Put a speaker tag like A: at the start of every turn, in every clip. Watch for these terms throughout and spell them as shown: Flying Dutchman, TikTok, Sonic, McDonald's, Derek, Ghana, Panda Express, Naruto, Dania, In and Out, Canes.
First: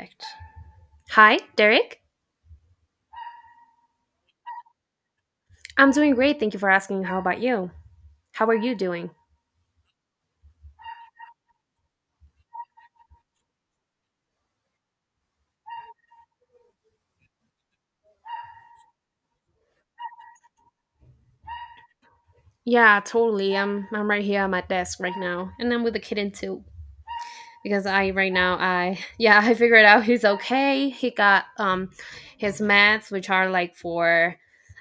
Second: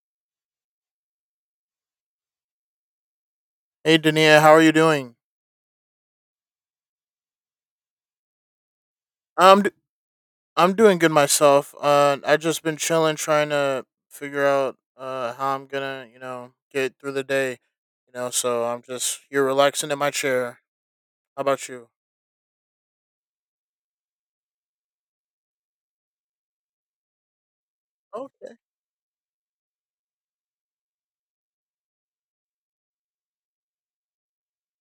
A: Perfect. Hi, Derek.
B: Hey, Dania, how are you doing?
A: I'm doing great. Thank you for asking. How about you? How are you doing?
B: I'm d- I'm doing good myself. I just been chilling, trying to figure out how I'm gonna get through the day. So I'm just here relaxing in my chair. How about you?
A: Yeah, totally. I'm right here at my desk right now, and I'm with the kitten too. Because I right now
B: Okay.
A: I yeah, I figured out he's okay. He got his meds, which are like for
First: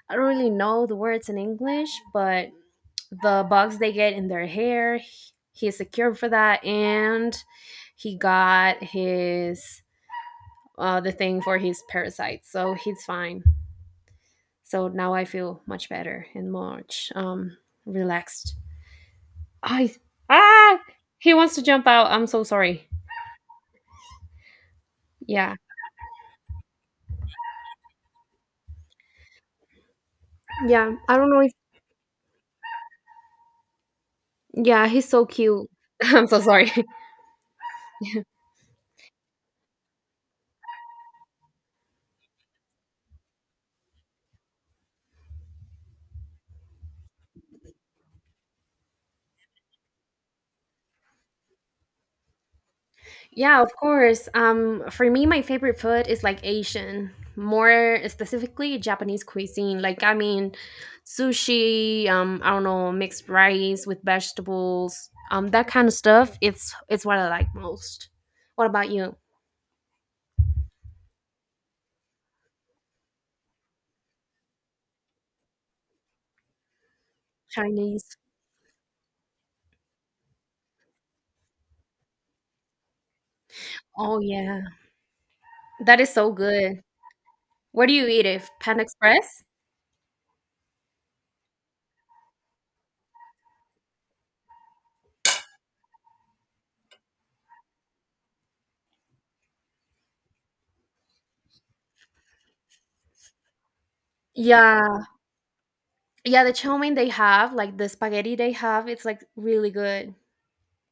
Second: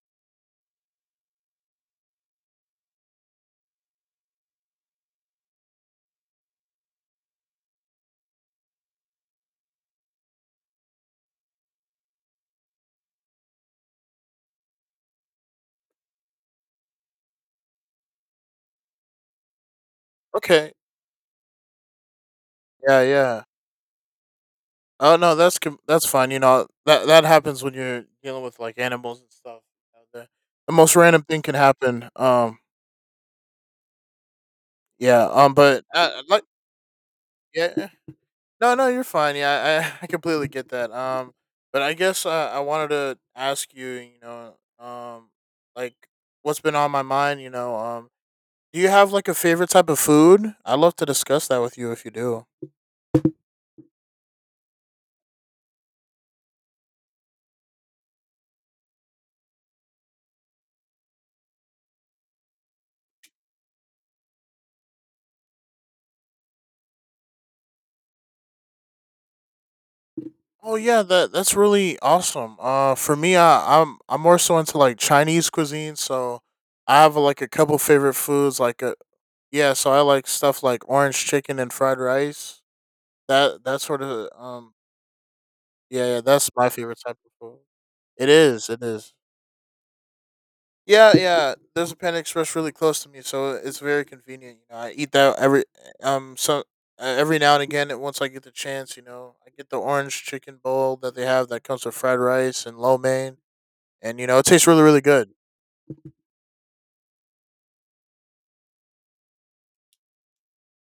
A: I don't really know the words in English, but the bugs they get in their hair. He's secure for that, and he got his the thing for his parasites, so he's fine. So now I feel much better and much relaxed. I
B: Okay.
A: ah He wants to jump out. I'm so sorry.
B: Yeah. Yeah. Oh no,
A: Yeah.
B: that's fine. You know that happens when you're dealing with like animals and stuff. you know, the, the most
A: Yeah. I
B: random
A: don't
B: thing
A: know if
B: can happen.
A: Yeah, he's
B: Yeah.
A: so cute.
B: But
A: I'm so
B: like
A: sorry.
B: yeah. No, no, you're fine. Yeah, I, I completely get that. But I guess I wanted to ask you, you know, um, like what's been on my mind. Do you have like a favorite type of food? I'd love to discuss that with you if you do.
A: Yeah, of course. For me, my favorite food is like Asian, more specifically Japanese cuisine. Like, I mean, sushi. I don't know, mixed rice with vegetables. That kind of stuff. It's what I like most. What about you?
B: Oh yeah, that's really awesome. For me, I'm more so into like Chinese cuisine, so I have like a couple favorite
A: Chinese.
B: foods. Yeah, so I like stuff like orange chicken and fried rice. That that sort
A: Oh
B: of
A: yeah, that
B: Yeah,
A: is so
B: that's my
A: good.
B: favorite type of food.
A: Where do you eat
B: It
A: it?
B: is, it
A: Panda
B: is.
A: Express?
B: Yeah, yeah. There's a Panda Express really close to me, so it's very convenient. You know, I eat that um so every now and again. And Once I get the chance, you know, I get the orange chicken bowl that they have that comes with fried rice and lo mein, and you know it tastes really really
A: Yeah,
B: good.
A: yeah. The chow mein they have, like the spaghetti they have, it's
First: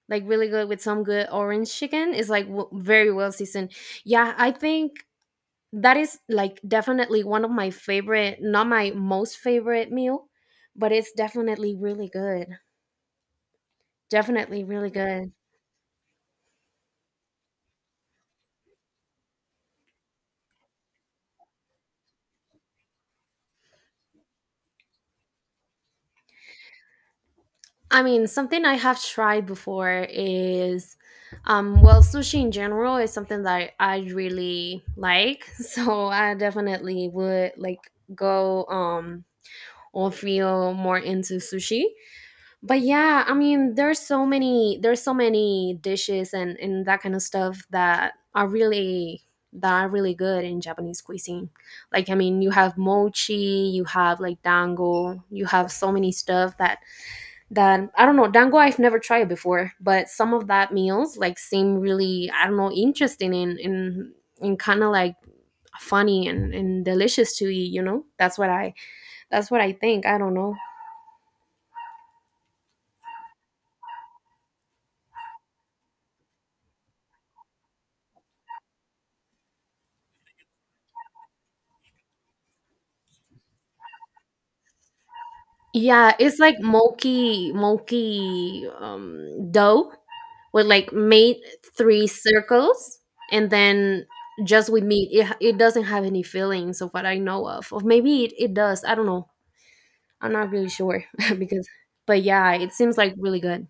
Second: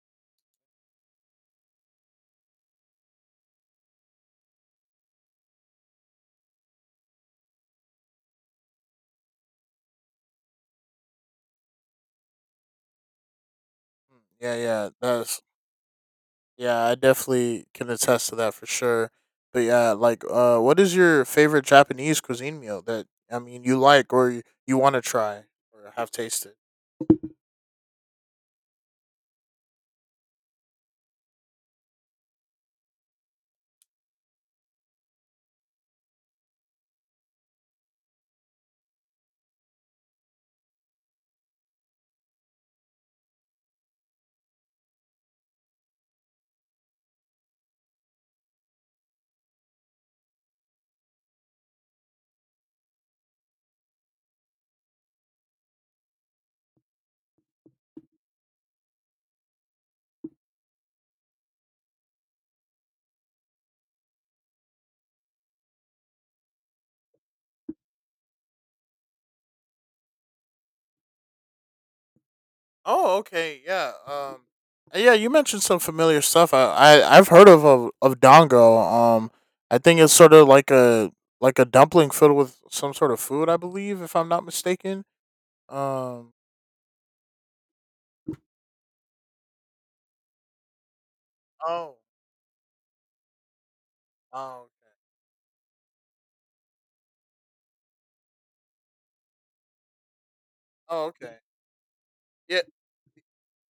A: like really good with some good orange chicken. It's like very well seasoned. Yeah, I think that is like definitely one of my favorite, not my most favorite meal, but it's definitely really good.
B: Mm, yeah,
A: Definitely
B: yeah,
A: really good.
B: that's yeah. I definitely can attest to that for sure. But yeah, like, what is your favorite Japanese cuisine meal that I mean you like, or you want to try or have tasted?
A: I mean, something I have tried before is, well, sushi in general is something that I really like. So I definitely would like go or feel more into sushi. But yeah, I mean, there's so many dishes and that kind of stuff that are really good in Japanese cuisine. Like I mean, you have mochi, you have like dango, you have so many stuff that that I don't know dango. I've never tried it before, but some of that meals like seem really I don't know interesting and kind of like funny and delicious to eat. You know, that's what I think. I don't know.
B: Oh, okay, yeah. Yeah, you mentioned some familiar stuff. I've heard of dongo. Um, I think it's sort of like a dumpling filled with some sort of food. I believe, if I'm not mistaken.
A: Yeah,
B: Um.
A: it's like mulky mulky dough with like made
B: Oh.
A: three circles and then
B: Oh.
A: just with meat. It doesn't have any fillings of what I know of. Or maybe it does. I don't know. I'm not really sure
B: Oh. Okay.
A: because. But yeah,
B: Yeah.
A: it seems like really good.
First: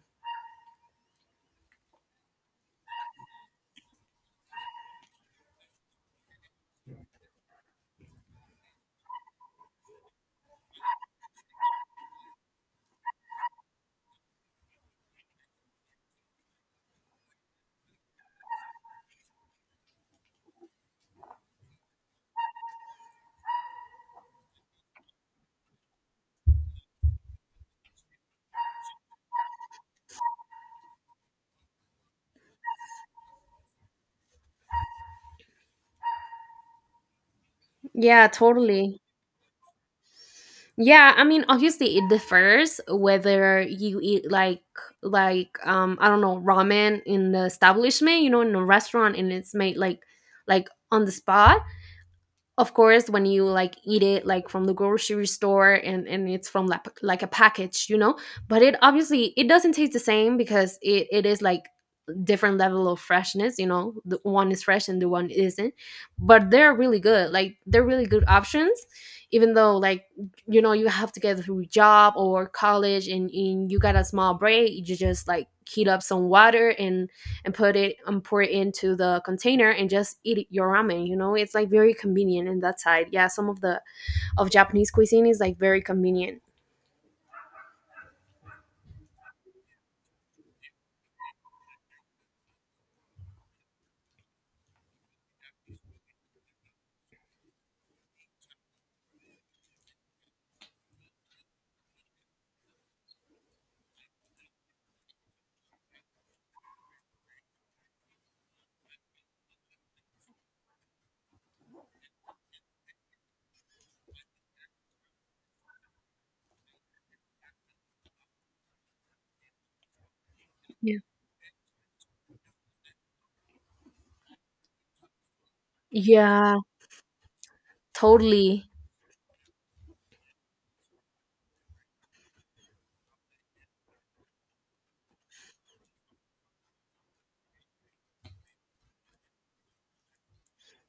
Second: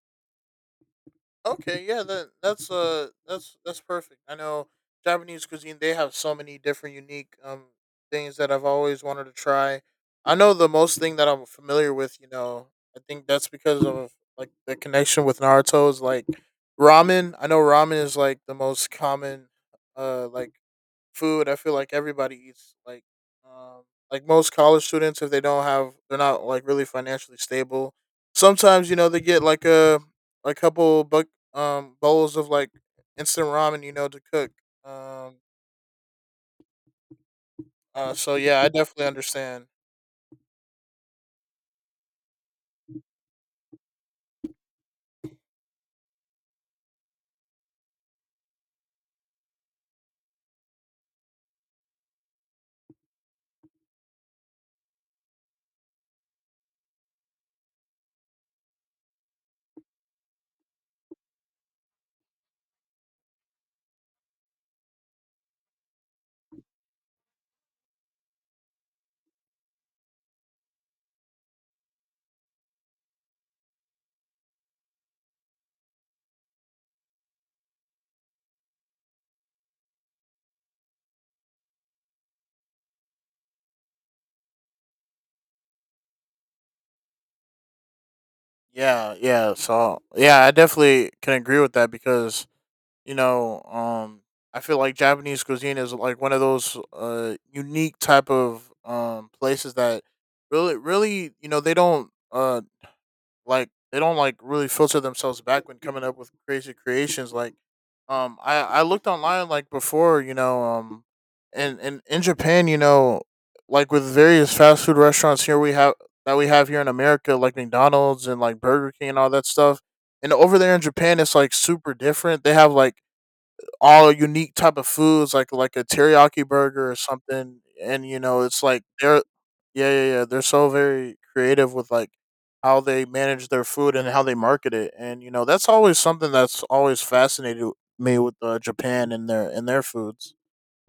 B: Okay, yeah, that's perfect. I know Japanese cuisine; they have so many different unique things that I've always wanted to try. I know the most thing that I'm familiar with, you know, I think that's because of like the connection with Naruto is like ramen. I know ramen is like the most common, uh, like food. I feel like everybody eats um, like most college students if they don't have they're not like really financially stable. Sometimes you know they get like a couple buck bowls of like instant ramen you know to cook. Um.
A: Yeah,
B: So yeah, I
A: totally.
B: definitely understand.
A: Yeah, I mean, obviously it differs whether you eat like like I don't know ramen in the establishment, you know, in a restaurant, and it's made like on the spot, of course, when you like eat it like from the grocery store and it's from like a package, you know. But it obviously it doesn't taste the same because it is like different level of freshness, you know, the one is fresh and the one isn't, but they're really good, like they're really good options, even though like you know you have to get through job or college, and you got a small break, you just like heat up some water and put it and pour it into the container and just eat your ramen, you know, it's like very convenient in that side. Yeah, some of the of Japanese cuisine is like very convenient.
B: Yeah. Yeah. So yeah, I definitely can agree with that because you know, I feel like Japanese cuisine is like one of those unique type of places that really, really, you know, they don't like they don't like really filter themselves back when coming up with crazy creations. Like, I looked online like before, and in Japan, you know, like with various fast food restaurants here we have that we have here in America, like McDonald's and like Burger King and all that stuff. And over there in
A: Yeah.
B: Japan, it's like super different. They have like all unique type of foods like a teriyaki
A: Yeah,
B: burger or something, and you know it's
A: totally.
B: like they're yeah, yeah, they're so very creative with like how they manage their food and how they market it, and you know that's always something that's always fascinated me with Japan and their foods.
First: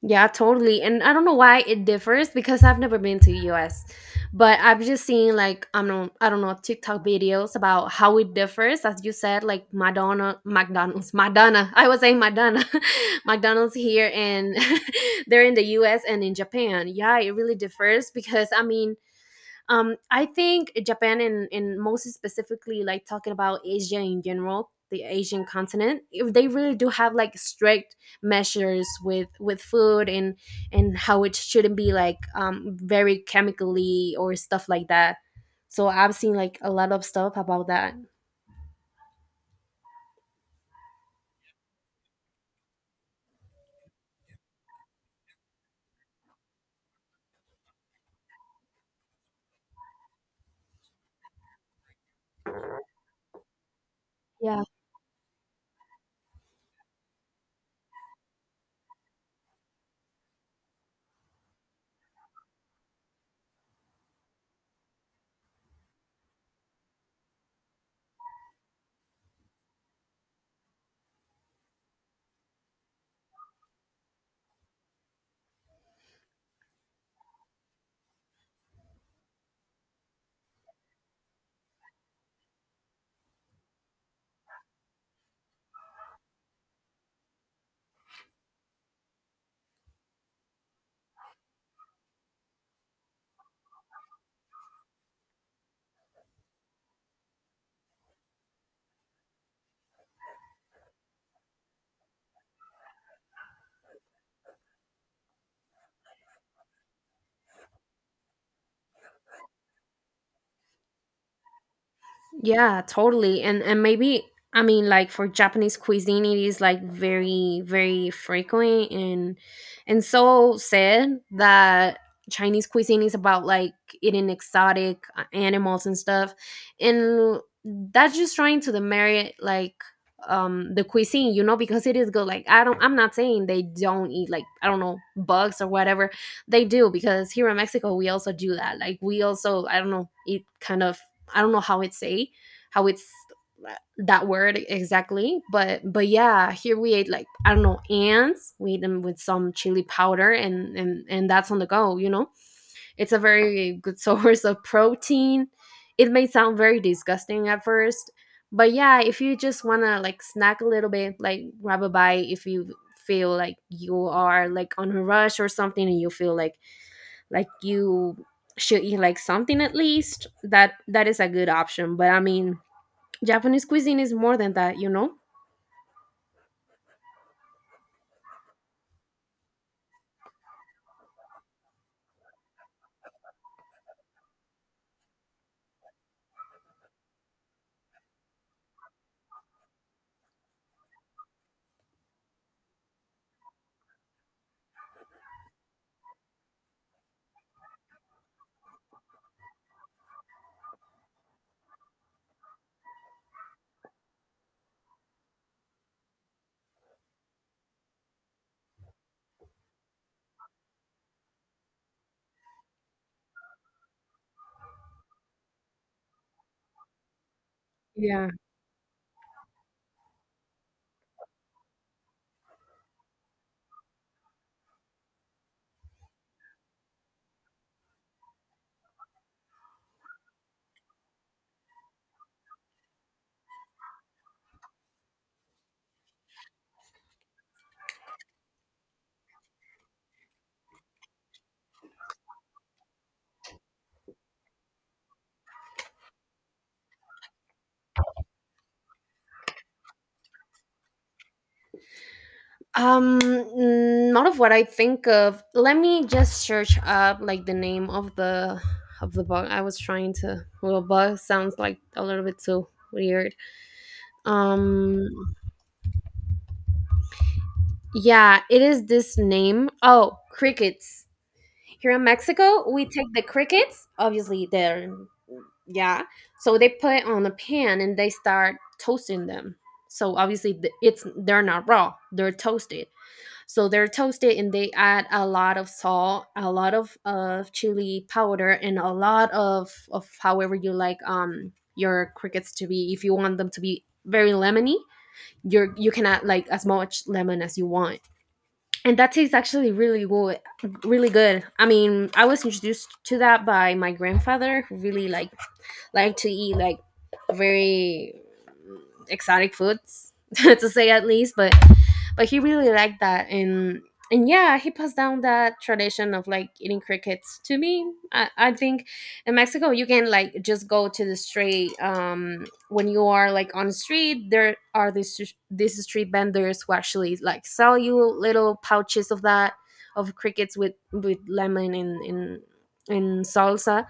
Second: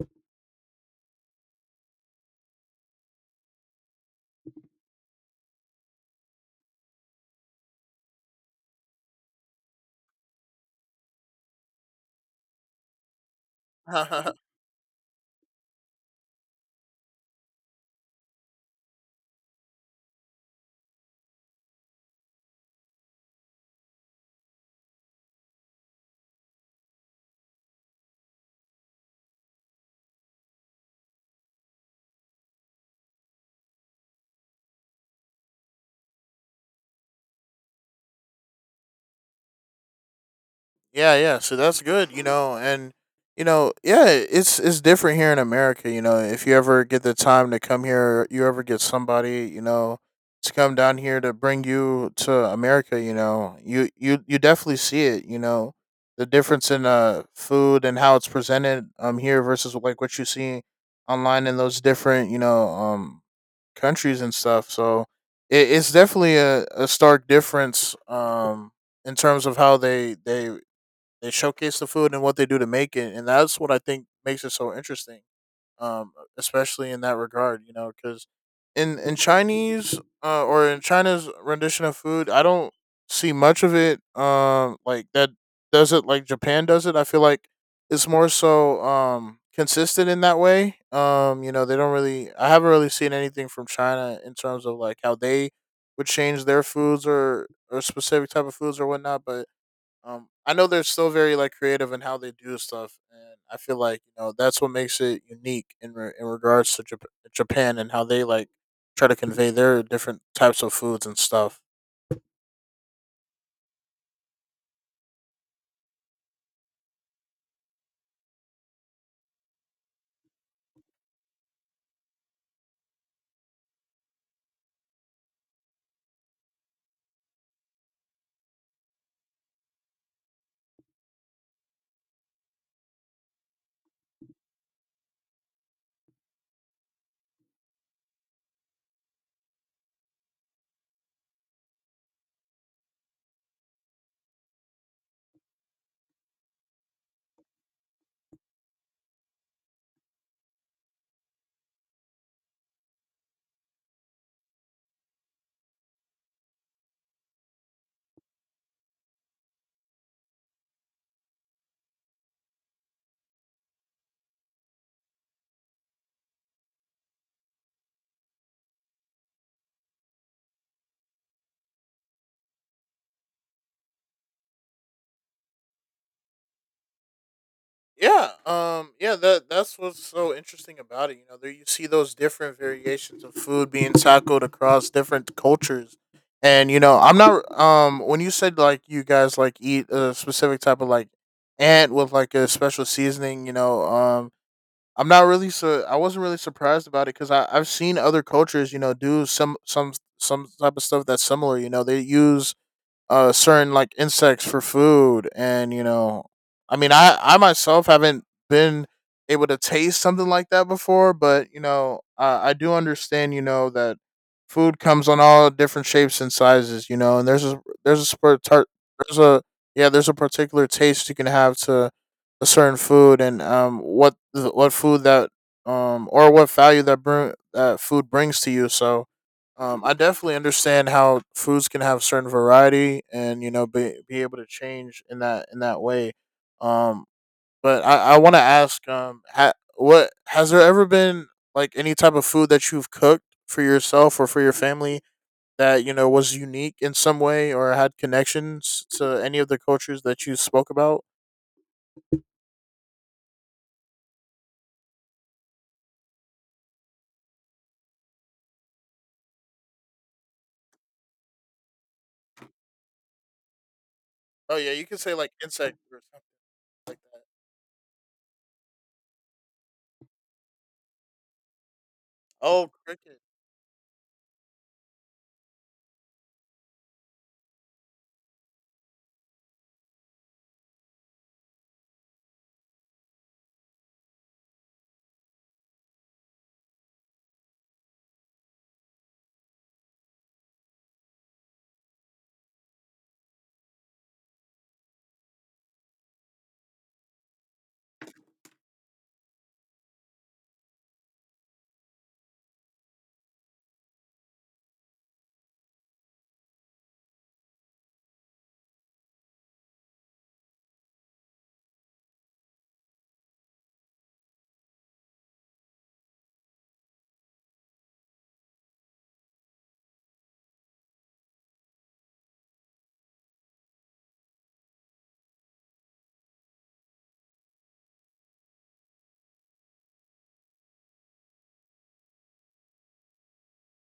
A: Yeah, totally. And I don't know why it differs because I've never been to US. But I've just seen like I don't know TikTok videos about how it differs as you said like Madonna McDonald's Madonna. I was saying Madonna. McDonald's here and they're in the US and in Japan. Yeah, it really differs because I mean I think Japan and most specifically like talking about Asia in general, the Asian continent, if they really do have like strict measures with food and how it shouldn't be like very chemically or stuff like that. So I've seen like a lot of stuff about that.
B: Yeah, yeah. So that's good, you know, and you know, yeah, it's different here in America, you know. If you ever get the time to come here, you ever get somebody, you know, to come down here to bring you to America, you know, you
A: Yeah.
B: definitely see it, you know, the difference in food and how it's presented here versus like what you see online in those different, countries and stuff. So it, it's definitely a stark difference in terms of how they showcase the food and what they do to make it, and that's what I think makes it so interesting. Um, especially in that regard, you know, because in Chinese or in China's rendition of food, I don't see much of it. Like that does it like Japan does it. I feel like it's more so consistent in that way. You know, they don't really. I haven't really seen anything from China in terms of like how they would change their foods or specific type of foods or whatnot, but I know they're still very like creative in how they do stuff, and I feel like you know that's what makes it unique in regards to Japan and how they like try to convey their different types of foods and stuff.
A: Yeah, totally. And maybe I mean like for Japanese cuisine it is like very, very frequent, and so sad that Chinese cuisine is about like eating exotic animals and stuff. And that's just trying to demerit like the cuisine, you know, because it is good. Like I don't I'm not saying they don't eat like I don't know bugs or whatever. They do because here in Mexico we also do that. Like we also I don't know eat kind of I don't know how it's say how it's that word exactly, but yeah here we ate like I don't know ants, we ate them with some chili powder and that's on the go, you know. It's a very good source of protein. It may sound very disgusting at first, but yeah, if you just want to like snack a little bit, like grab a bite, if you feel like you are like on a rush or something and you feel like you should eat like something at least, that that is a good option. But I mean Japanese cuisine is more than that, you know.
B: Yeah, yeah, that that's what's so interesting about it. You know, there you see those different variations of food being tackled across different cultures, and you know, I'm not when you said like you guys like eat a specific type of like ant with like a special seasoning, I'm not really so I wasn't really surprised about it because I've seen other cultures, you know, do some some type of stuff that's similar. You know, they use certain like insects for food, and you know I mean I myself haven't been able to taste something like that before, but you know I do understand you know that food comes on all different shapes and sizes, you know, and there's a
A: Yeah.
B: spur- tar- there's a yeah there's a particular taste you can have to a certain food, and what food that or what value that food brings to you. So I definitely understand how foods can have certain variety, and you know be able to change in that way. Um, but I want to ask what has there ever been like any type of food that you've cooked for yourself or for your family that you know was unique in some way or had connections to any of the cultures that you spoke about?
A: Not of what I think of. Let me just search up like the name of the bug I was trying to, well, bug sounds like a little bit too weird.
B: Oh yeah, you could
A: um
B: say like insect or something.
A: yeah, it is this name. Oh, crickets. Here in
B: Oh,
A: Mexico we take
B: cricket.
A: the crickets, obviously they're yeah. So they put it on a pan and they start toasting them. So obviously it's they're not raw, they're toasted. So they're toasted and they add a lot of salt, a lot of chili powder and a lot of however you like your crickets to be. If you want them to be very lemony, you're you can add like as much lemon as you want, and that tastes actually really good. Really good. I mean, I was introduced to that by my grandfather who really like liked to eat like very exotic foods to say at least, but he really liked that, and yeah, he passed down that tradition of like eating crickets to me. I think in Mexico you can like just go to the straight when you are like on the street, there are these street vendors who actually like sell you little pouches of that, of crickets with lemon and in salsa.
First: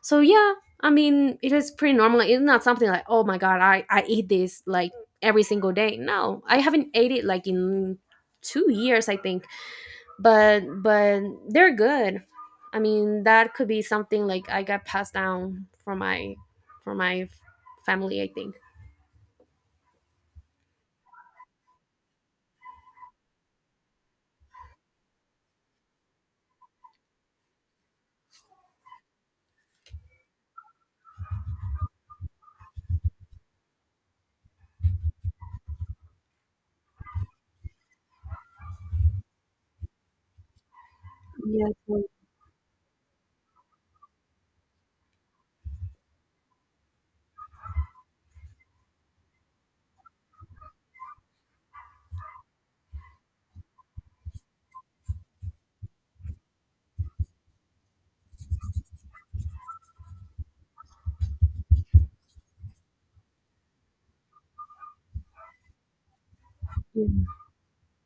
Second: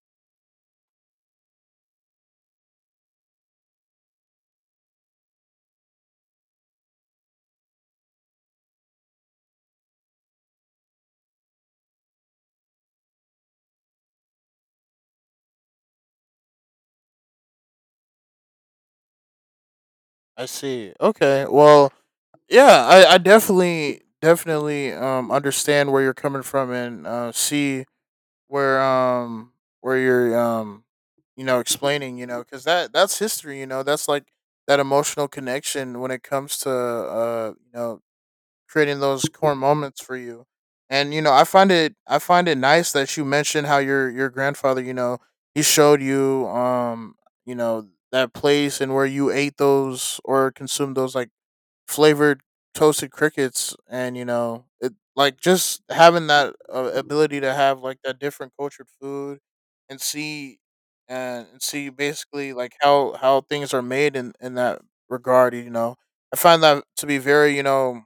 A: So yeah, I mean it is pretty normal, it's not something like oh my god I eat this like every single day. No, I haven't ate it like in 2 years, I think. But they're good. I mean, that could be something like I got passed down from my family, I think.
B: I see. Okay. Well, yeah I definitely definitely understand where you're coming from, and see where um where you know explaining, you know, because that that's history, you know, that's like that emotional connection when it comes to you know creating those core moments for you, and you know
A: Yes. Yes,
B: I find it nice that you mentioned how your grandfather you know he showed you you know that place and where you ate those or consumed those like flavored toasted crickets, and you know it like just having that ability to have like that different cultured food and see and see basically like how things are made in that regard, you know I find that to be
A: yes.
B: very you know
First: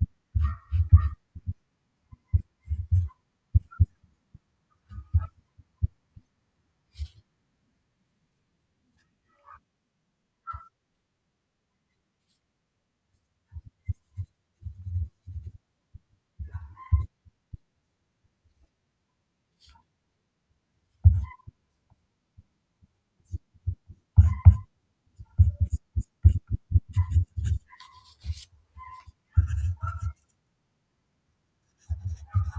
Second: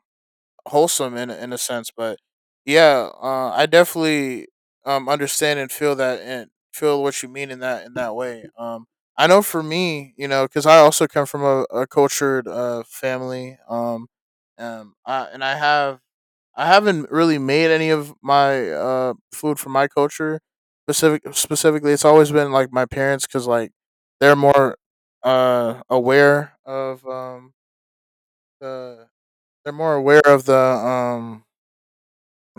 B: wholesome in a sense. But yeah, I definitely understand and feel that and feel what you mean in that way. I know for me, you know, because I also come from a cultured family. I have I haven't really made any of my food from my culture specifically. It's always been like my parents, because like they're more aware of the they're more aware of the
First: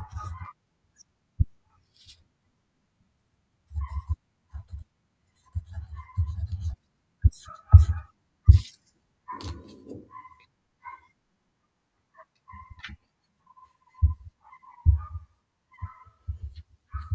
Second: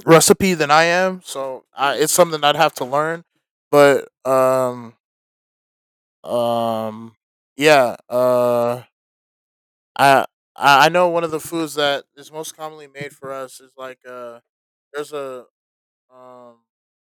B: recipe than I am, so I, it's something I'd have to learn. But um, yeah, I I I know one of the foods that is most commonly made for us is like there's um,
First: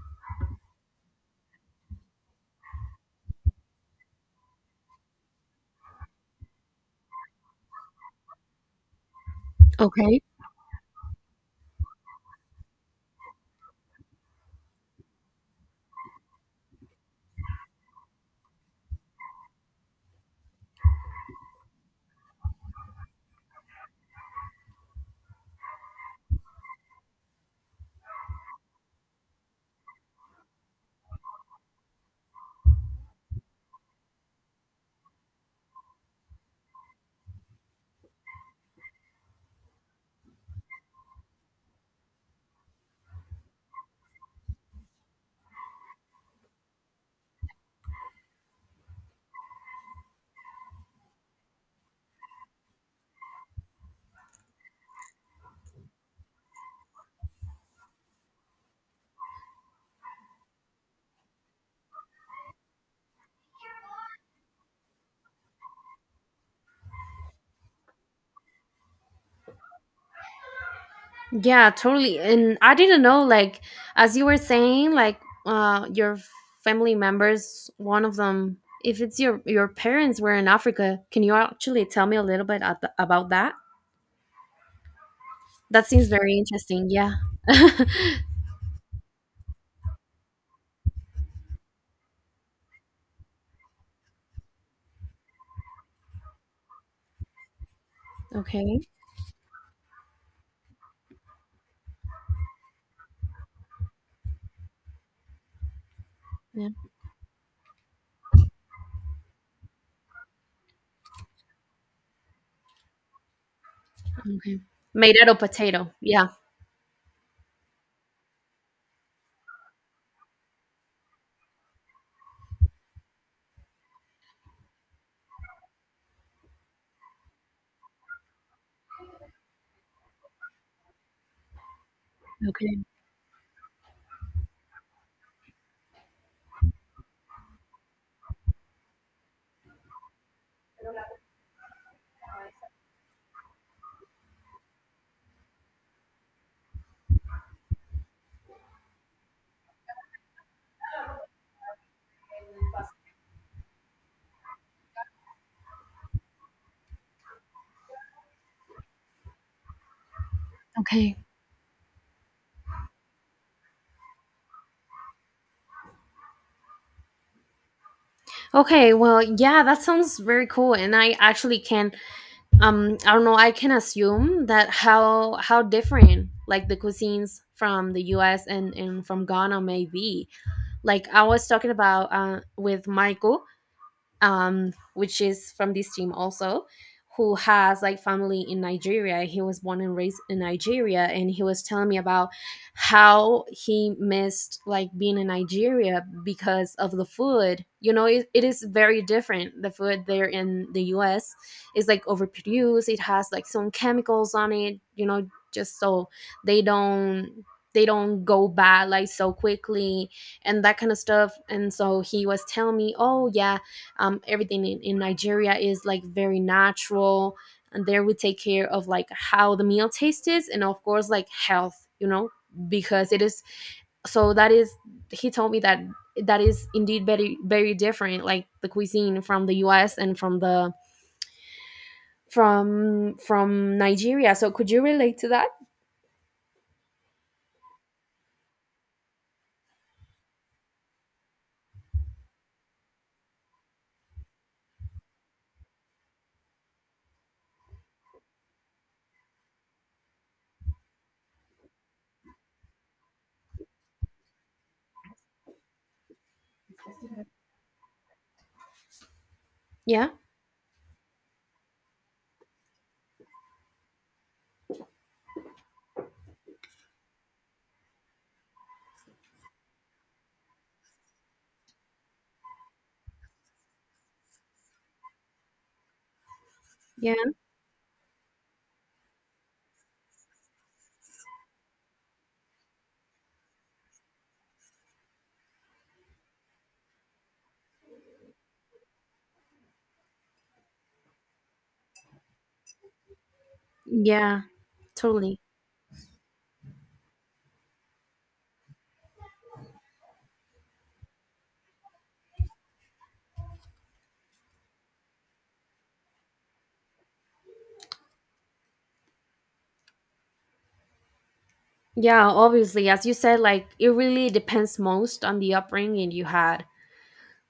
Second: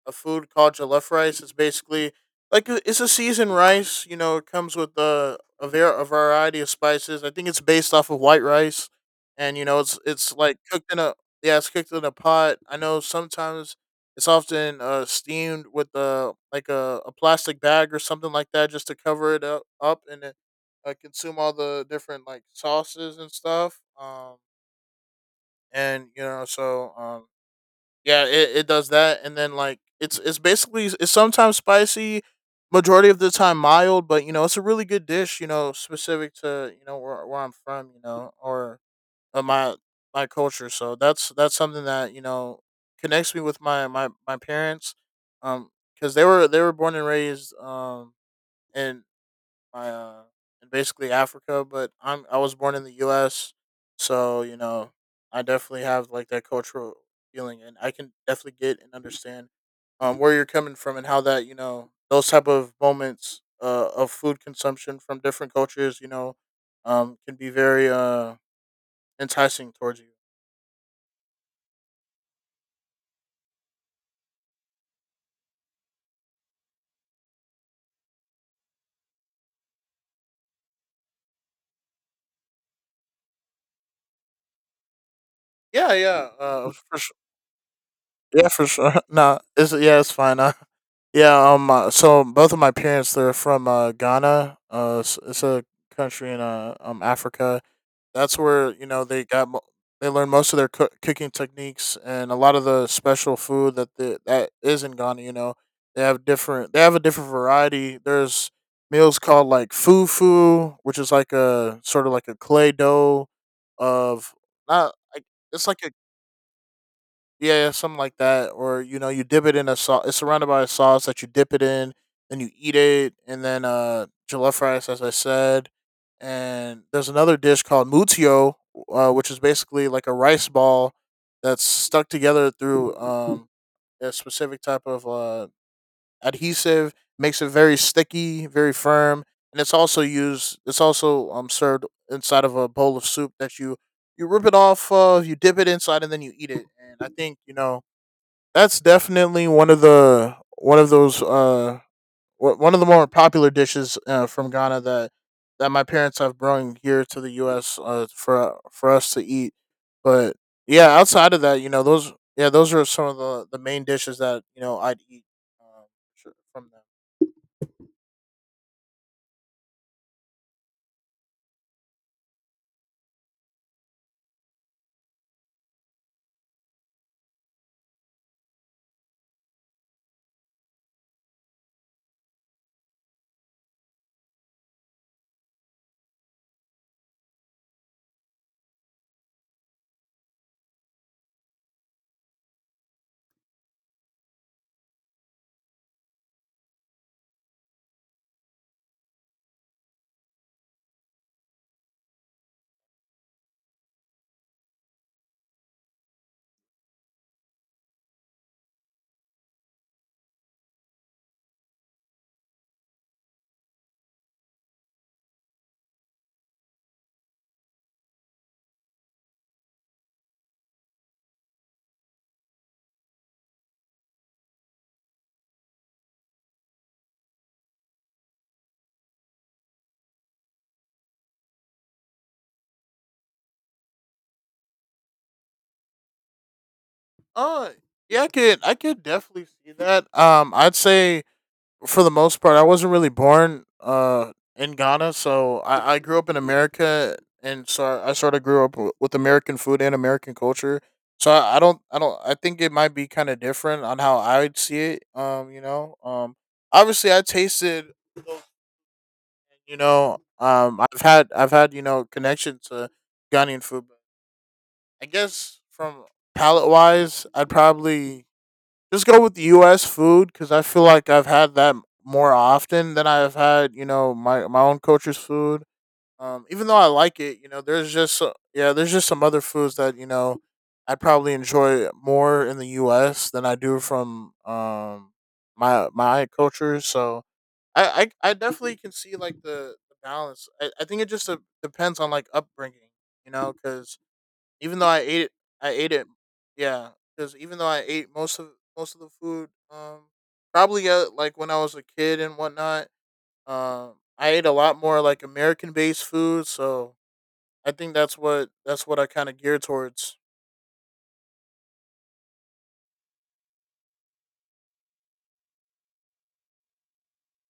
B: a food called jollof rice. It's basically it's a seasoned rice. You know, it comes with a variety of spices. I think it's based off of white rice, and you know,
A: Okay.
B: it's like cooked in a yeah, it's cooked in a pot. I know sometimes it's often steamed with a plastic bag or something like that just to cover it up, and it, consume all the different like sauces and stuff. And you know, so yeah, it does that, and then like it's basically it's sometimes spicy, majority of the time mild, but you know it's a really good dish. You know, specific to you know where I'm from, you know, or uh, my my culture. So that's something that connects me with my parents, um, because they were born and raised in my in basically Africa, but I was born in the U.S., so I definitely have like that cultural feeling, and I can definitely get and understand where you're coming from and how that those type of moments of food consumption from different cultures, you know, can be very enticing towards you.
A: Yeah, totally. And I didn't know, like, as you were saying, like, your family members, one of them, if it's your parents were in Africa, can you actually tell me a little bit about that? That
B: Yeah,
A: seems
B: yeah,
A: very interesting.
B: for
A: Yeah.
B: Yeah, for sure. No, it's yeah, it's fine. Yeah. So both of my parents, they're from Ghana. It's a country in Africa. That's where
A: Okay.
B: they learned most of their cooking techniques and a lot of the special food that that is in Ghana. You know,
A: Yeah.
B: They have a different variety. There's meals called like fufu, which is like a sort of like a clay dough of
A: Okay.
B: not.
A: Made
B: Like It's like a
A: potato. Yeah.
B: yeah, yeah, something like that. Or you know, you dip it in a sauce. It's surrounded by a sauce that you dip it in, then you eat it, and then jollof rice, as I said. And there's another dish called mutio, which is basically like a rice ball that's stuck together
A: Okay.
B: through a specific type of adhesive, makes it very sticky, very firm, and it's also used. it's also served inside of a bowl of soup that you rip it off of, you dip it inside, and then you eat it. And I think that's definitely one of those one of the more popular dishes from Ghana that my parents have brought here to the U.S. For us to eat. But yeah,
A: Okay.
B: outside of that, those are some of the main dishes that I'd eat um, sure, from them.
A: Okay. Well, yeah, that sounds very cool, and I actually can I don't know, I can assume that how different like the cuisines from the US and from Ghana may be. Like I was talking about with Michael, which is from this team also, who has like family in Nigeria. He was born and raised in Nigeria, and he was telling me about how he missed like being in Nigeria because of the food. You know, it is very different. The food there in the U.S. is like overproduced. It has like some chemicals on it. You know, just so they don't they don't go bad like so quickly and that kind of stuff. And so he was telling me oh yeah, everything in Nigeria is like very natural, and there we take care of like how the meal tastes and of course like health, you know, because it is, so that is he told me that that is indeed very, very different, like the cuisine from the US and from the from Nigeria. So could you relate to that?
B: Uh yeah, I could definitely see that. I'd say for the most part I wasn't really born in Ghana, so I grew up in America, and so I sort of grew up with American food and American culture. So I don't I think it might be kind of different on how I would see it. You know, obviously I tasted you
A: Yeah,
B: know, I've had, you know, connection to Ghanaian food, but I guess from palate wise, I'd probably just go with U.S. food because I feel like I've had that more often than I've had, you know, my own culture's food. Even though I
A: yeah,
B: like it, you know, yeah, there's just some other foods that I probably enjoy more in the U.S. than I do from my culture. So I definitely can see like the balance. I think it just depends on like upbringing, you know, because
A: yeah,
B: even though I ate it,
A: totally.
B: I ate it. Yeah, because even though I ate most of the food, probably like when I was a kid and whatnot, I ate a lot more like American based food. So I think that's what I kind of geared towards.
A: Yeah, obviously, as you said, like, it really depends most on the upbringing you had.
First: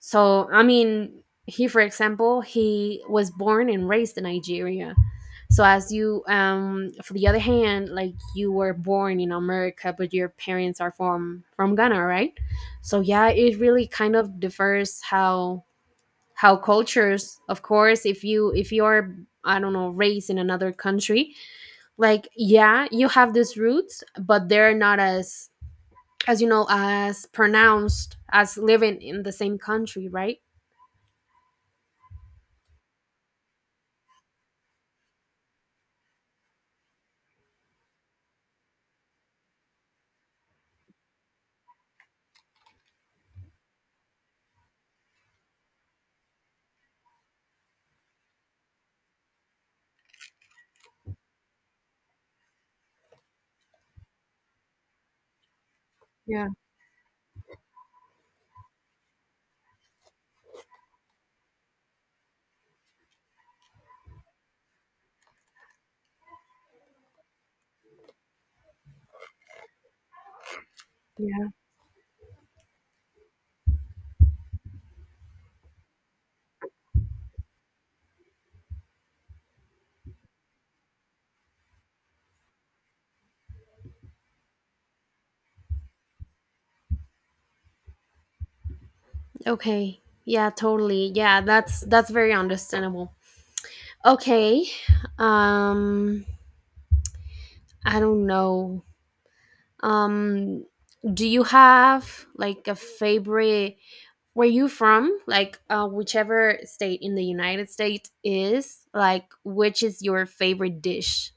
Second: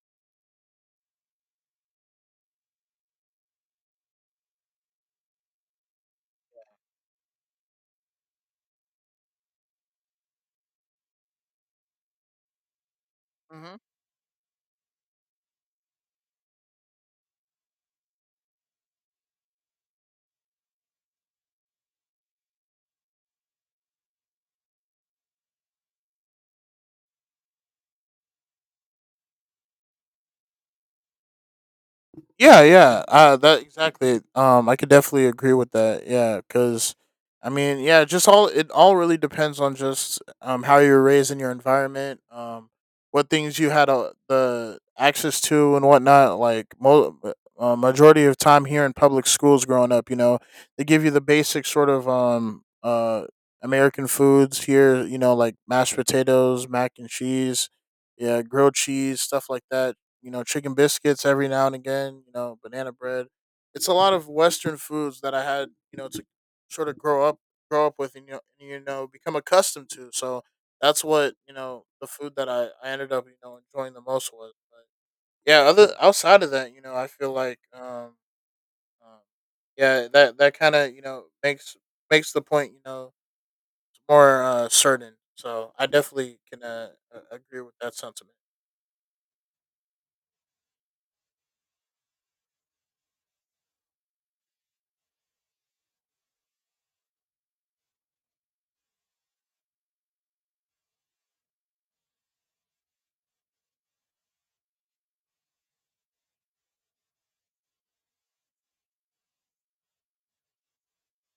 A: So, I mean, he, for example, he was born and raised in Nigeria. So, as you, for the other hand, like you were born in America, but your parents are from Ghana, right? So, yeah, it
B: Hmm.
A: really kind of differs how cultures. Of course, if you are I don't know raised in another country, like yeah, you have these roots, but they're not as as you know as pronounced as living in the same country, right?
B: Yeah, yeah, that exactly. I could definitely agree with that. Yeah, because I mean, yeah, just all it all really depends on just how you're raised in your environment, what things you had the access to and whatnot. Majority of time here in public schools growing up, you know, they give you the basic sort of American foods here, you know, like mashed
A: Yeah.
B: potatoes, mac and cheese, yeah, grilled cheese, stuff like that, you know, chicken biscuits every now and again, you know, banana bread. It's a lot of Western foods that I had, you know, to sort of grow up, grow up with, and you know become accustomed to. So that's what, you know, the food that I ended up, you know, enjoying the most was. But yeah, other outside of that, you know, I feel like, um yeah, that kind of you know makes the point, you know, more certain. So I definitely can agree with that sentiment.
A: Okay. Yeah, totally. Yeah, that's very understandable. Okay. Um I don't know. Um do you have like a favorite where you from? Like whichever state in the United States is, like which is your favorite dish?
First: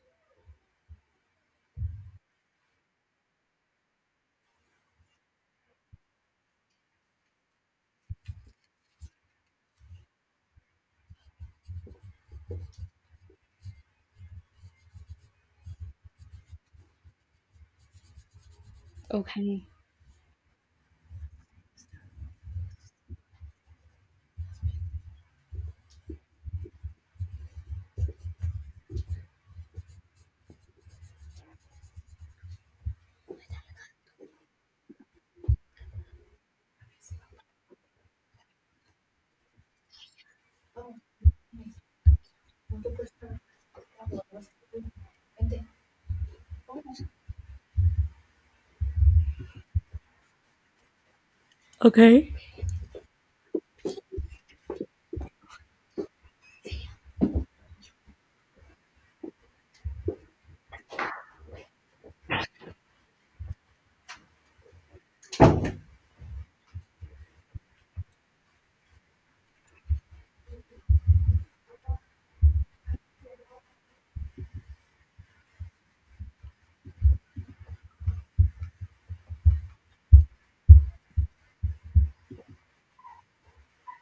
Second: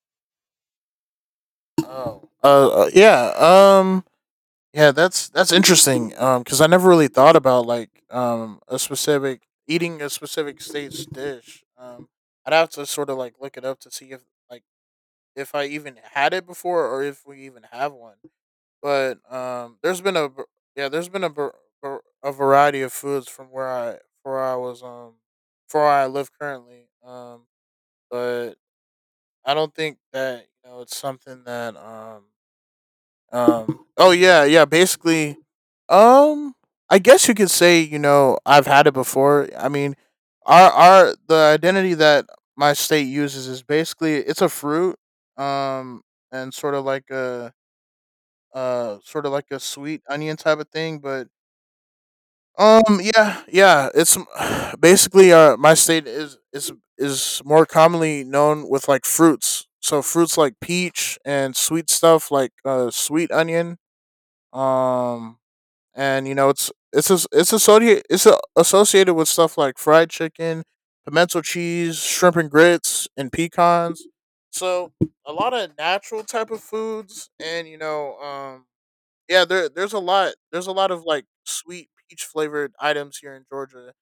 B: Oh, yeah. Yeah, that's interesting. Because I never really thought about like a specific state's dish. I'd have to sort of like look it up to see like if I even had it before or if we even have one. But
A: Okay.
B: there's been v- a variety of foods from where I was for where I live currently. But I don't think that you know it's something that oh yeah yeah basically um, I guess you could say, you know, I've had it before. I mean, our the identity that my state uses is basically it's a fruit, um, and sort of like a sweet onion type of thing, but
A: Okay.
B: yeah, yeah, it's basically my state is more commonly known with like fruits. So fruits like peach and sweet stuff like sweet onion, um and you know it's as- it's associated it's a, associated with stuff like fried chicken, pimento cheese, shrimp and grits, and pecans. So a lot of natural type of foods, and you know, yeah, there's a lot of like sweet peach flavored items here in Georgia.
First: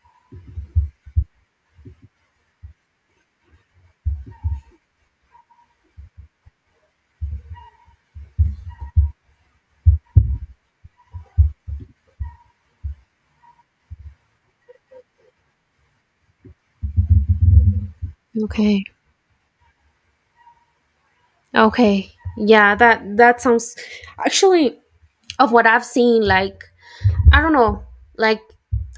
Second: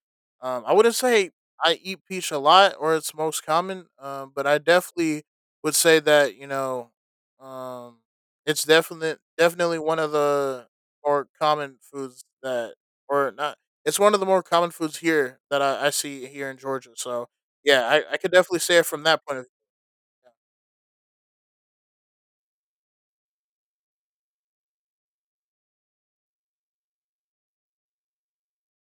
B: I wouldn't say I eat peach a lot or it's most common, but I definitely would say that you know, um, it's definitely one of the more common foods that or not. It's one of the more common foods here that I see here in Georgia. So yeah, I could definitely say
A: Okay.
B: it from that point of.
A: Okay. Yeah, that sounds actually of what I've seen like I don't know. Like,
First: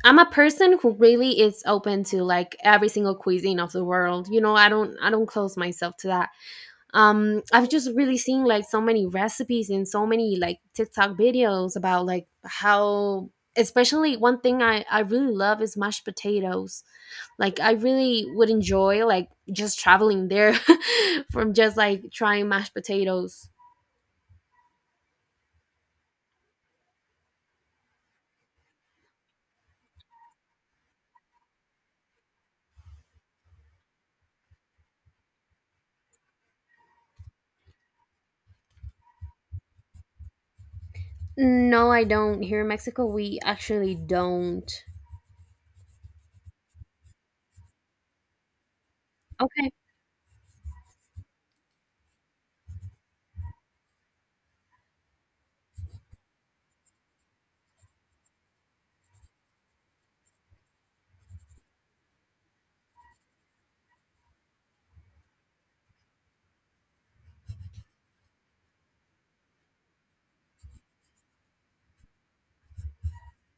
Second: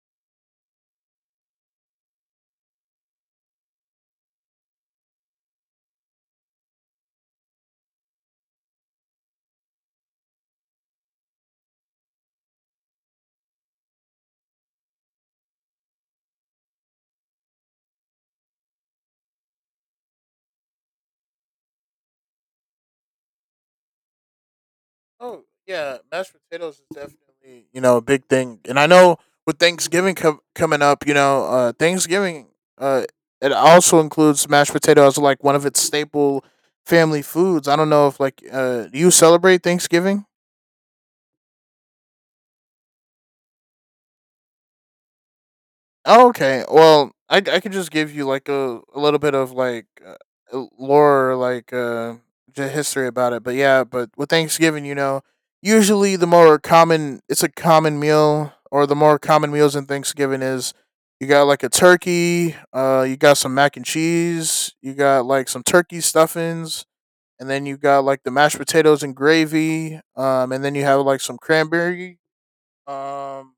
A: I'm a person who really is open to like every single cuisine of the world. You know, I don't close myself to that. I've just really seen like so many recipes and so many like TikTok videos about like how especially one thing I really love is mashed potatoes, like I really would enjoy like just traveling there from just like trying mashed potatoes.
B: Oh yeah, mashed potatoes is definitely you know a big thing, and I know with Thanksgiving coming up, you know, Thanksgiving uh, it also includes mashed potatoes as like one of its staple family foods. I don't know if like do you celebrate Thanksgiving?
A: No, I don't. Here in Mexico we actually don't.
B: Oh, okay. Well, I could just give you like a little bit of
A: Okay.
B: like lore, like the history about it. But yeah, but with Thanksgiving, you know, usually the more common it's a common meal, or the more common meals in Thanksgiving is you got like a turkey, you got some mac and cheese, you got like some turkey stuffings, and then you got like the mashed potatoes and gravy, and then you have like some um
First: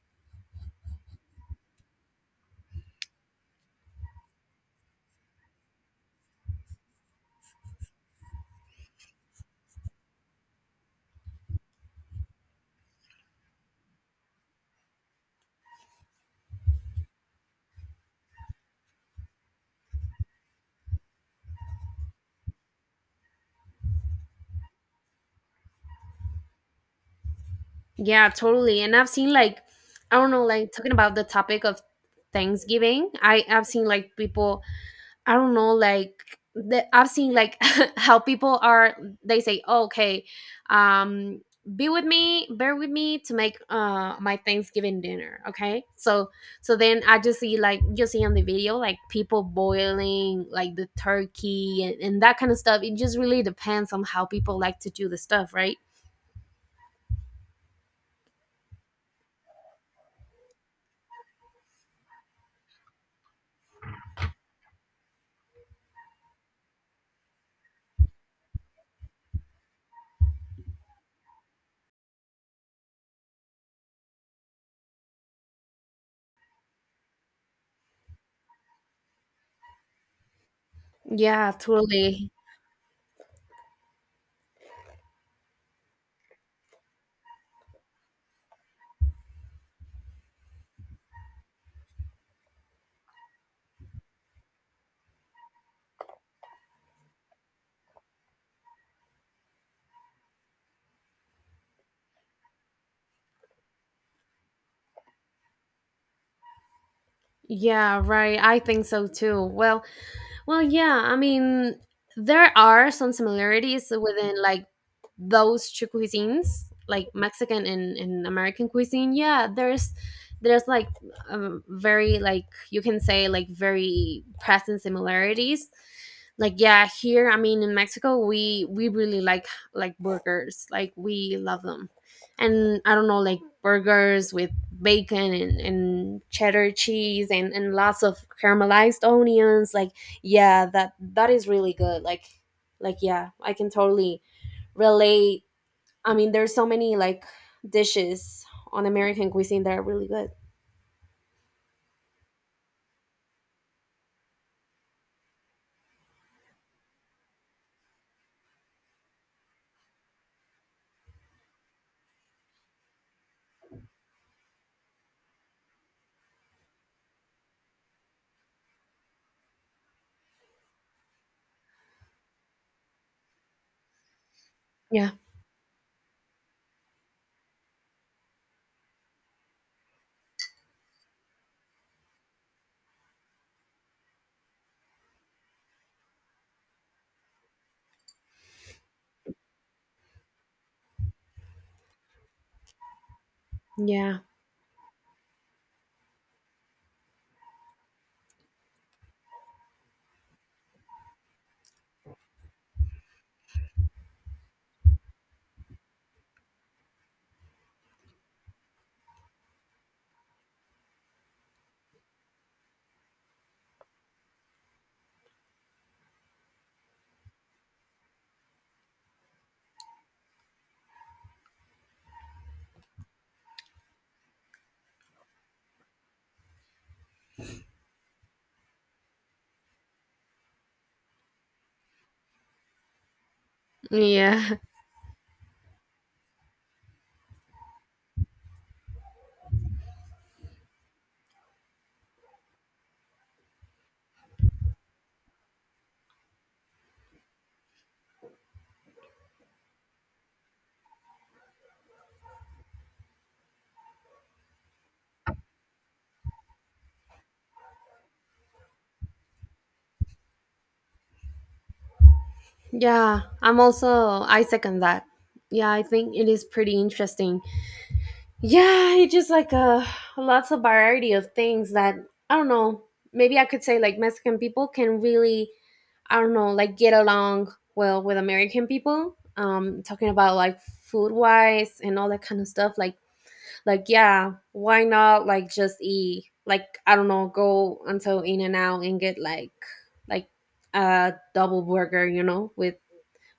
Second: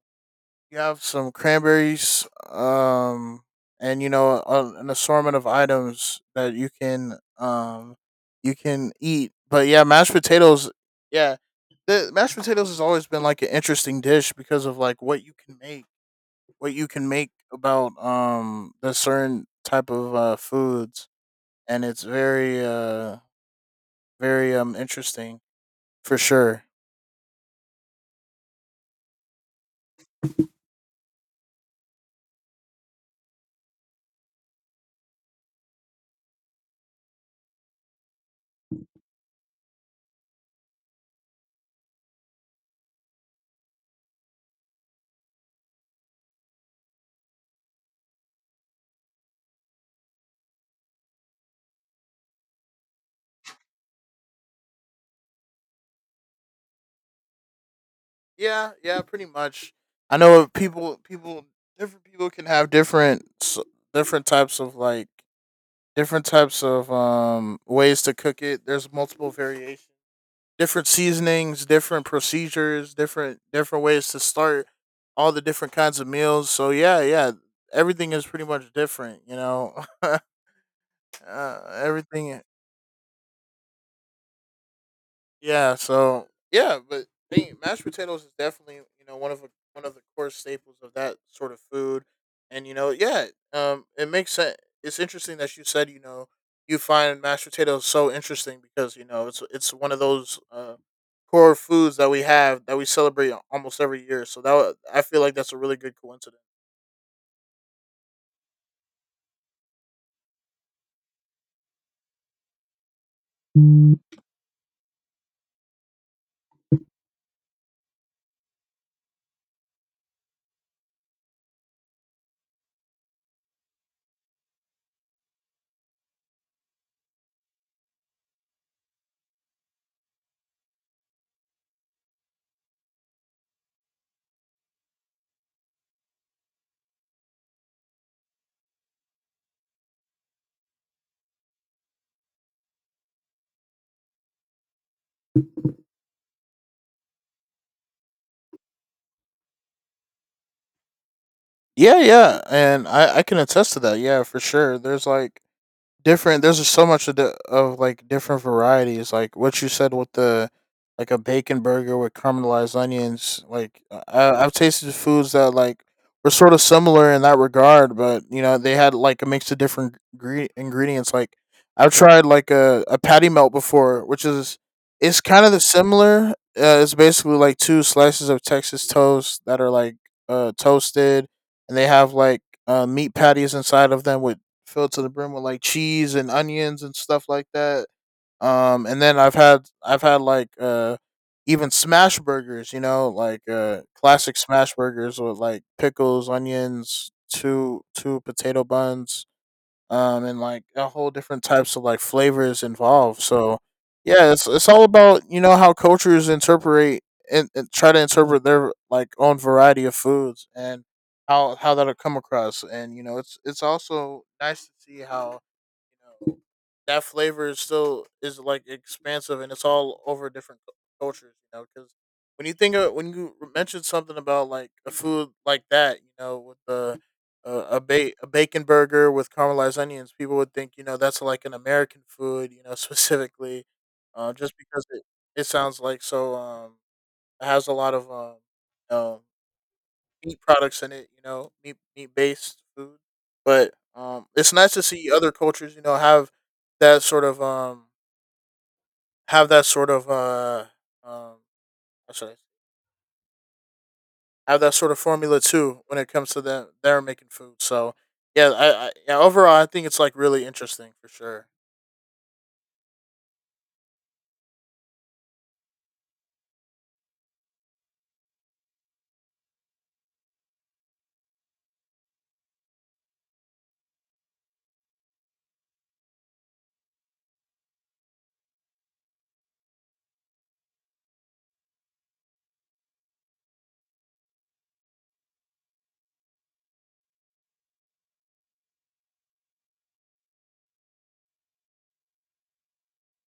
B: you have some cranberries, and you know an assortment of items that you can eat. But yeah, mashed potatoes. Yeah, the mashed potatoes has always been like an interesting dish because of like what you can make, what you can make about the certain type of foods, and it's very very interesting for sure.
A: Yeah, totally. And I've seen like I don't know, like talking about the topic of Thanksgiving, I've seen like people I don't know, like I've seen like how people are, they say, "Oh, okay, um be with me, bear with me to make my Thanksgiving dinner, okay?" So so then I just see like you see on the video like people boiling like the turkey and that kind of stuff. It just really depends on how people like to do the stuff, right?
B: Yeah, yeah, pretty much. I know people, different people can have different types of different types of ways to cook it. There's multiple variations, different seasonings, different procedures, different ways to start all the different kinds of meals. So yeah, yeah, everything is pretty much different. You know,
A: Yeah, totally.
B: everything Yeah. So yeah, but mashed potatoes is definitely you know one of the core staples of that sort of food, and you know yeah, it makes sense. It's interesting that you said you know you find mashed potatoes so interesting because you know it's one of those core foods that we have that we celebrate almost every year. So I feel like that's a really good coincidence.
A: Yeah, right. I think so too. Well, well, yeah, I mean, there are some similarities within like those two cuisines, like Mexican and American cuisine. Yeah, there's like very like you can say like very present similarities. Like yeah, here I mean in Mexico we really like burgers. Like we love them. And I don't know like burgers with bacon and cheddar cheese and lots of caramelized onions, like yeah, that is really good, like yeah, I can totally relate. I mean there's so many like dishes on American cuisine that are really good.
B: Yeah, yeah, and I can attest to that. Yeah, for sure. There's like different. There's just so much of, of like different varieties. Like what you said with the like a bacon burger with caramelized onions. Like I've tasted foods that like were sort of similar in that regard, but you know they had like a mix of different ingredients. Like I've tried like a patty melt before, which is
A: Yeah,
B: it's kind of the similar. It's basically like 2 slices of Texas toast that are like toasted, and they have like meat patties inside of them with filled to the brim with like cheese and onions and stuff like that. And then I've had like even smash burgers, you know, like
A: yeah,
B: classic smash burgers with like pickles, onions, two potato buns, and like a whole different types of like flavors involved. So yeah, it's all about you know how cultures interpret and try to interpret their like own variety of foods and how that'll come across. And you know, it's also nice to see how you know that flavor is like expansive and it's all over different cultures. You know, because when you mentioned something about like a food like that, you know, with the a bacon burger with caramelized onions, people would think you know that's like an American food, you know, specifically, just
A: yeah.
B: because it sounds like so it has a lot of um meat products in it, you know, meat based food, but it's nice to see other cultures, you know, have that sort of have that sort of um how should I have that sort of formula too when it comes to them they're making food. So yeah, I overall I think it's like really interesting for sure.
A: Yeah, I'm also, I second that. Yeah, I think it is pretty interesting. Yeah, it's just like a lots of variety of things that I don't know. Maybe I could say like Mexican people can really I don't know like get along well with American people. Talking about like food wise and all that kind of stuff. Like yeah, why not like just eat like I don't know, go until In and Out and get like a double burger, you know,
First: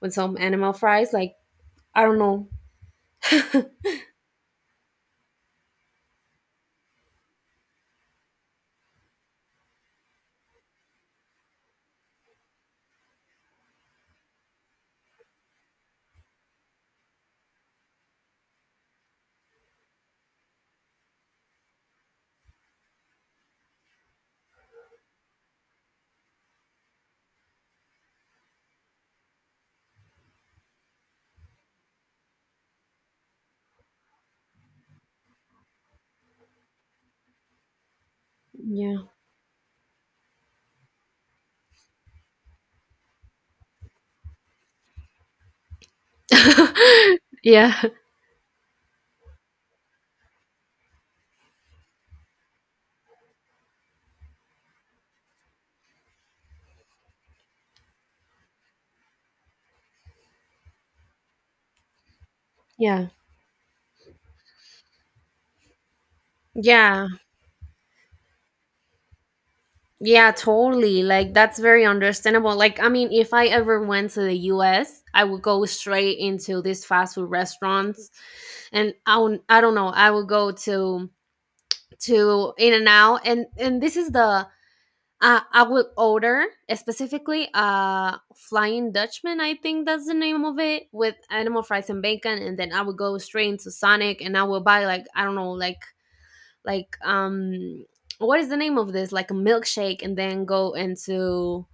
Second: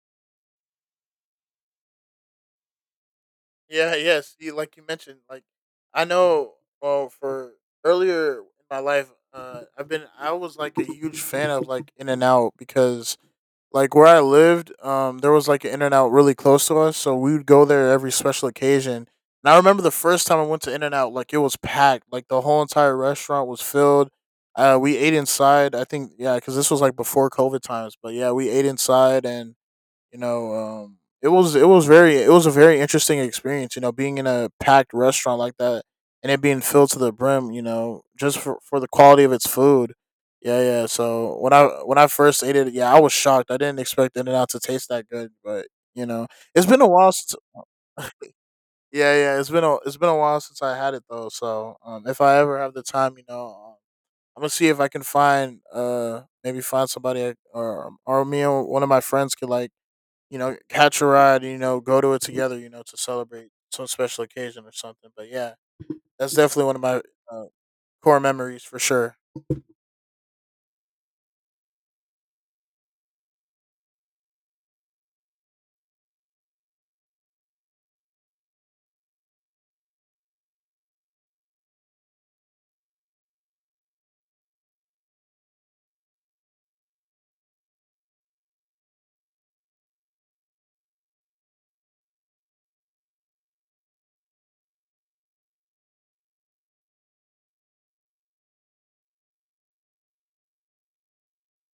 A: with some animal fries. Like I don't know.
B: Yeah, yes, you, like you mentioned, like I know. Well, for earlier in my life, I was like a huge fan of like In and Out. Because like where I lived, there was like an In and Out really close to us, so we would go there every special occasion. And I remember the first time I went to In and Out, like it was packed, like the whole entire restaurant was filled. We ate inside. I think yeah, because this was like before COVID times, but yeah, we ate inside and you know it was a very interesting experience you know being in a packed restaurant like that and it being filled to the brim, you know, just for the
A: Yeah.
B: quality of its food. Yeah, yeah. So when I first ate it, yeah, I was shocked, I didn't expect In and Out to taste that good. But you know, it's been a while since
A: Yeah.
B: yeah, yeah, it's been a while since I had it though. So if I ever have the time, you know, I'm gonna see if I can find maybe find somebody, or me or one of my friends, could like, you know, catch a ride, you know, go to it together, you know, to
A: Yeah.
B: celebrate some special occasion or something. But yeah, that's definitely one of my
A: Yeah.
B: uh, core memories for sure.
A: Yeah, totally. Like that's very understandable. Like I mean, if I ever went to the US, I would go straight into these fast food restaurants and I would, I don't know, I would go to In and Out and this is the I would order specifically Flying Dutchman, I think that's the name of it, with animal fries and bacon, and then I would go straight into Sonic and I would buy like I don't know, like what is the name of this, like a milkshake, and then go into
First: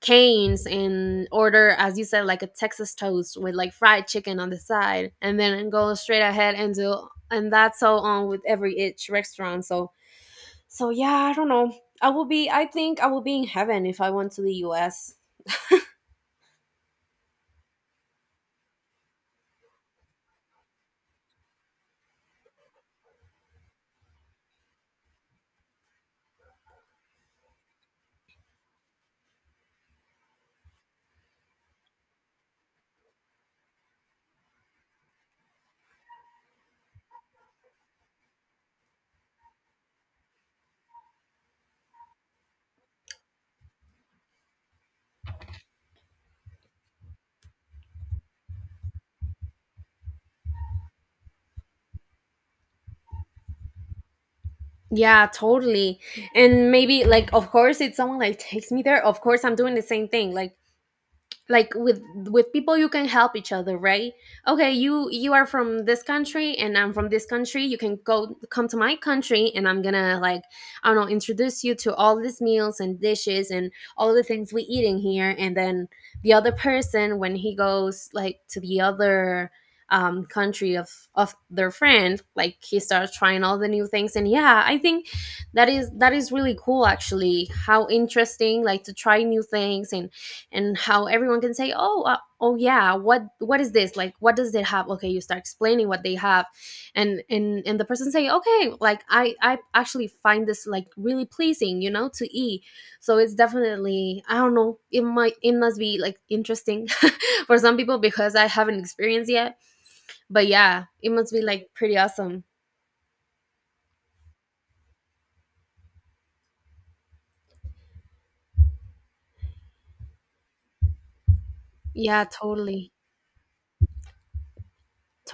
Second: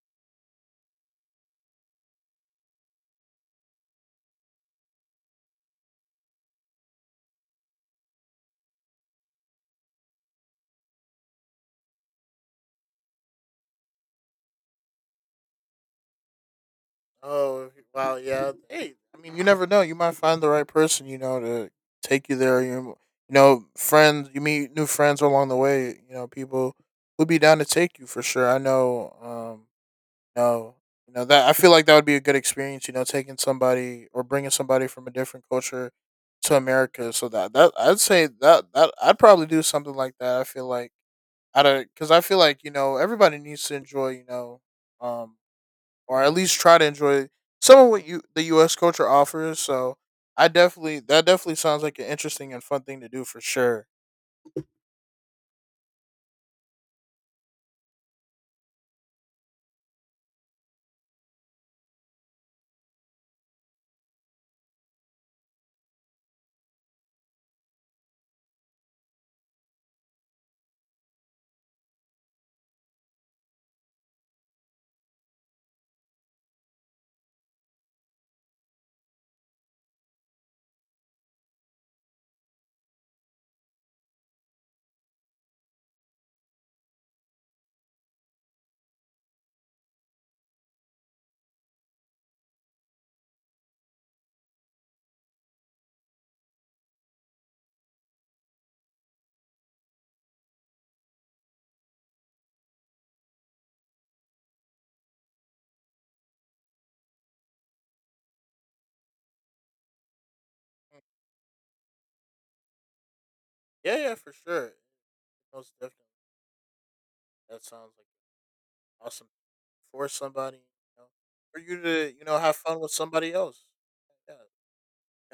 A: Canes and order, as you said, like a Texas toast with like fried chicken on the side and then go straight ahead and do, and that's so on with every each restaurant. So so yeah, I don't know, I will be, I think I will be in heaven if I went to the US.
B: Oh, wow. Yeah. Hey, I mean, you never know. You might find the right person, you know, to take you there. You know, friends, you meet new friends along the way, you know, people who'd be down to take you for sure. I know, um, no, you know that I feel like that would be a good experience. You know, taking somebody or bringing somebody from a different culture to America. So that I'd say that I'd probably do something like that. I feel like I don't, because I feel like you know everybody needs to enjoy, you know, um, or at least try to enjoy some of what you the U.S. culture offers. So I definitely that definitely sounds like an interesting and fun thing to do for sure.
A: Yeah, totally. And maybe like of course if someone like takes me there, of course I'm doing the same thing. Like with people you can help each other, right? Okay, you are from this country and I'm from this country. You can go, come to my country and I'm gonna like I don't know, introduce you to all these meals and dishes and all the things we eat in here, and then the other person when he goes like to the other country of their friend, like he starts trying all the new things, and yeah, I think that is really cool, actually. How interesting, like to try new things, and how everyone can say, "Oh, oh yeah, what is this, like what does it have?" Okay, you start explaining what they have, and and the person say, "Okay, like I actually find this like really pleasing, you know, to eat." So it's definitely, I don't know, it might, it must be like interesting for some people, because I haven't experienced yet, but yeah,
B: Mm,
A: it must be like pretty awesome.
B: yeah, yeah, for sure. Most definitely, that sounds like awesome. For somebody, you know, for you to, you
A: Yeah,
B: know, have fun with
A: totally,
B: somebody else. Yeah.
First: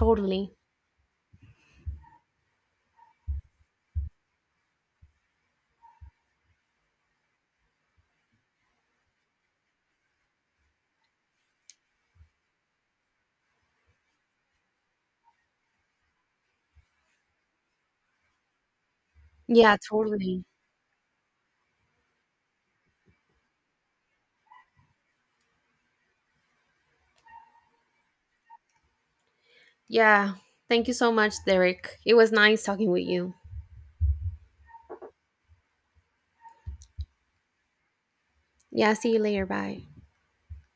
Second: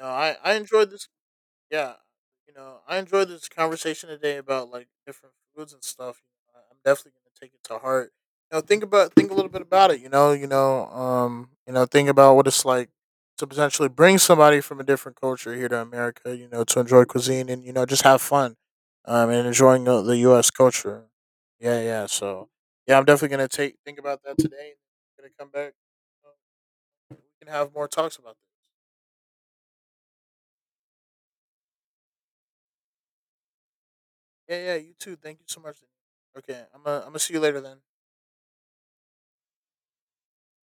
B: No, I enjoyed this, yeah, you know, I enjoyed this conversation today about like different foods and stuff. You know, I'm definitely gonna take it to heart. You know, think a little bit about it. You know, you know, you know, think about what it's like to potentially bring somebody from a different culture here to America. You know, to enjoy cuisine and you know just have fun, and
A: Yeah,
B: enjoying the
A: totally.
B: U.S. culture. Yeah, yeah. So yeah, I'm definitely gonna take think about that today. Gonna come back. You know, we can have more talks about this.
A: Yeah, thank you so much, Derek, it was nice talking with you.
B: Yeah, yeah, you too. Thank you so much. Okay, I'm gonna see you later then.
A: Yeah, see you later. Bye.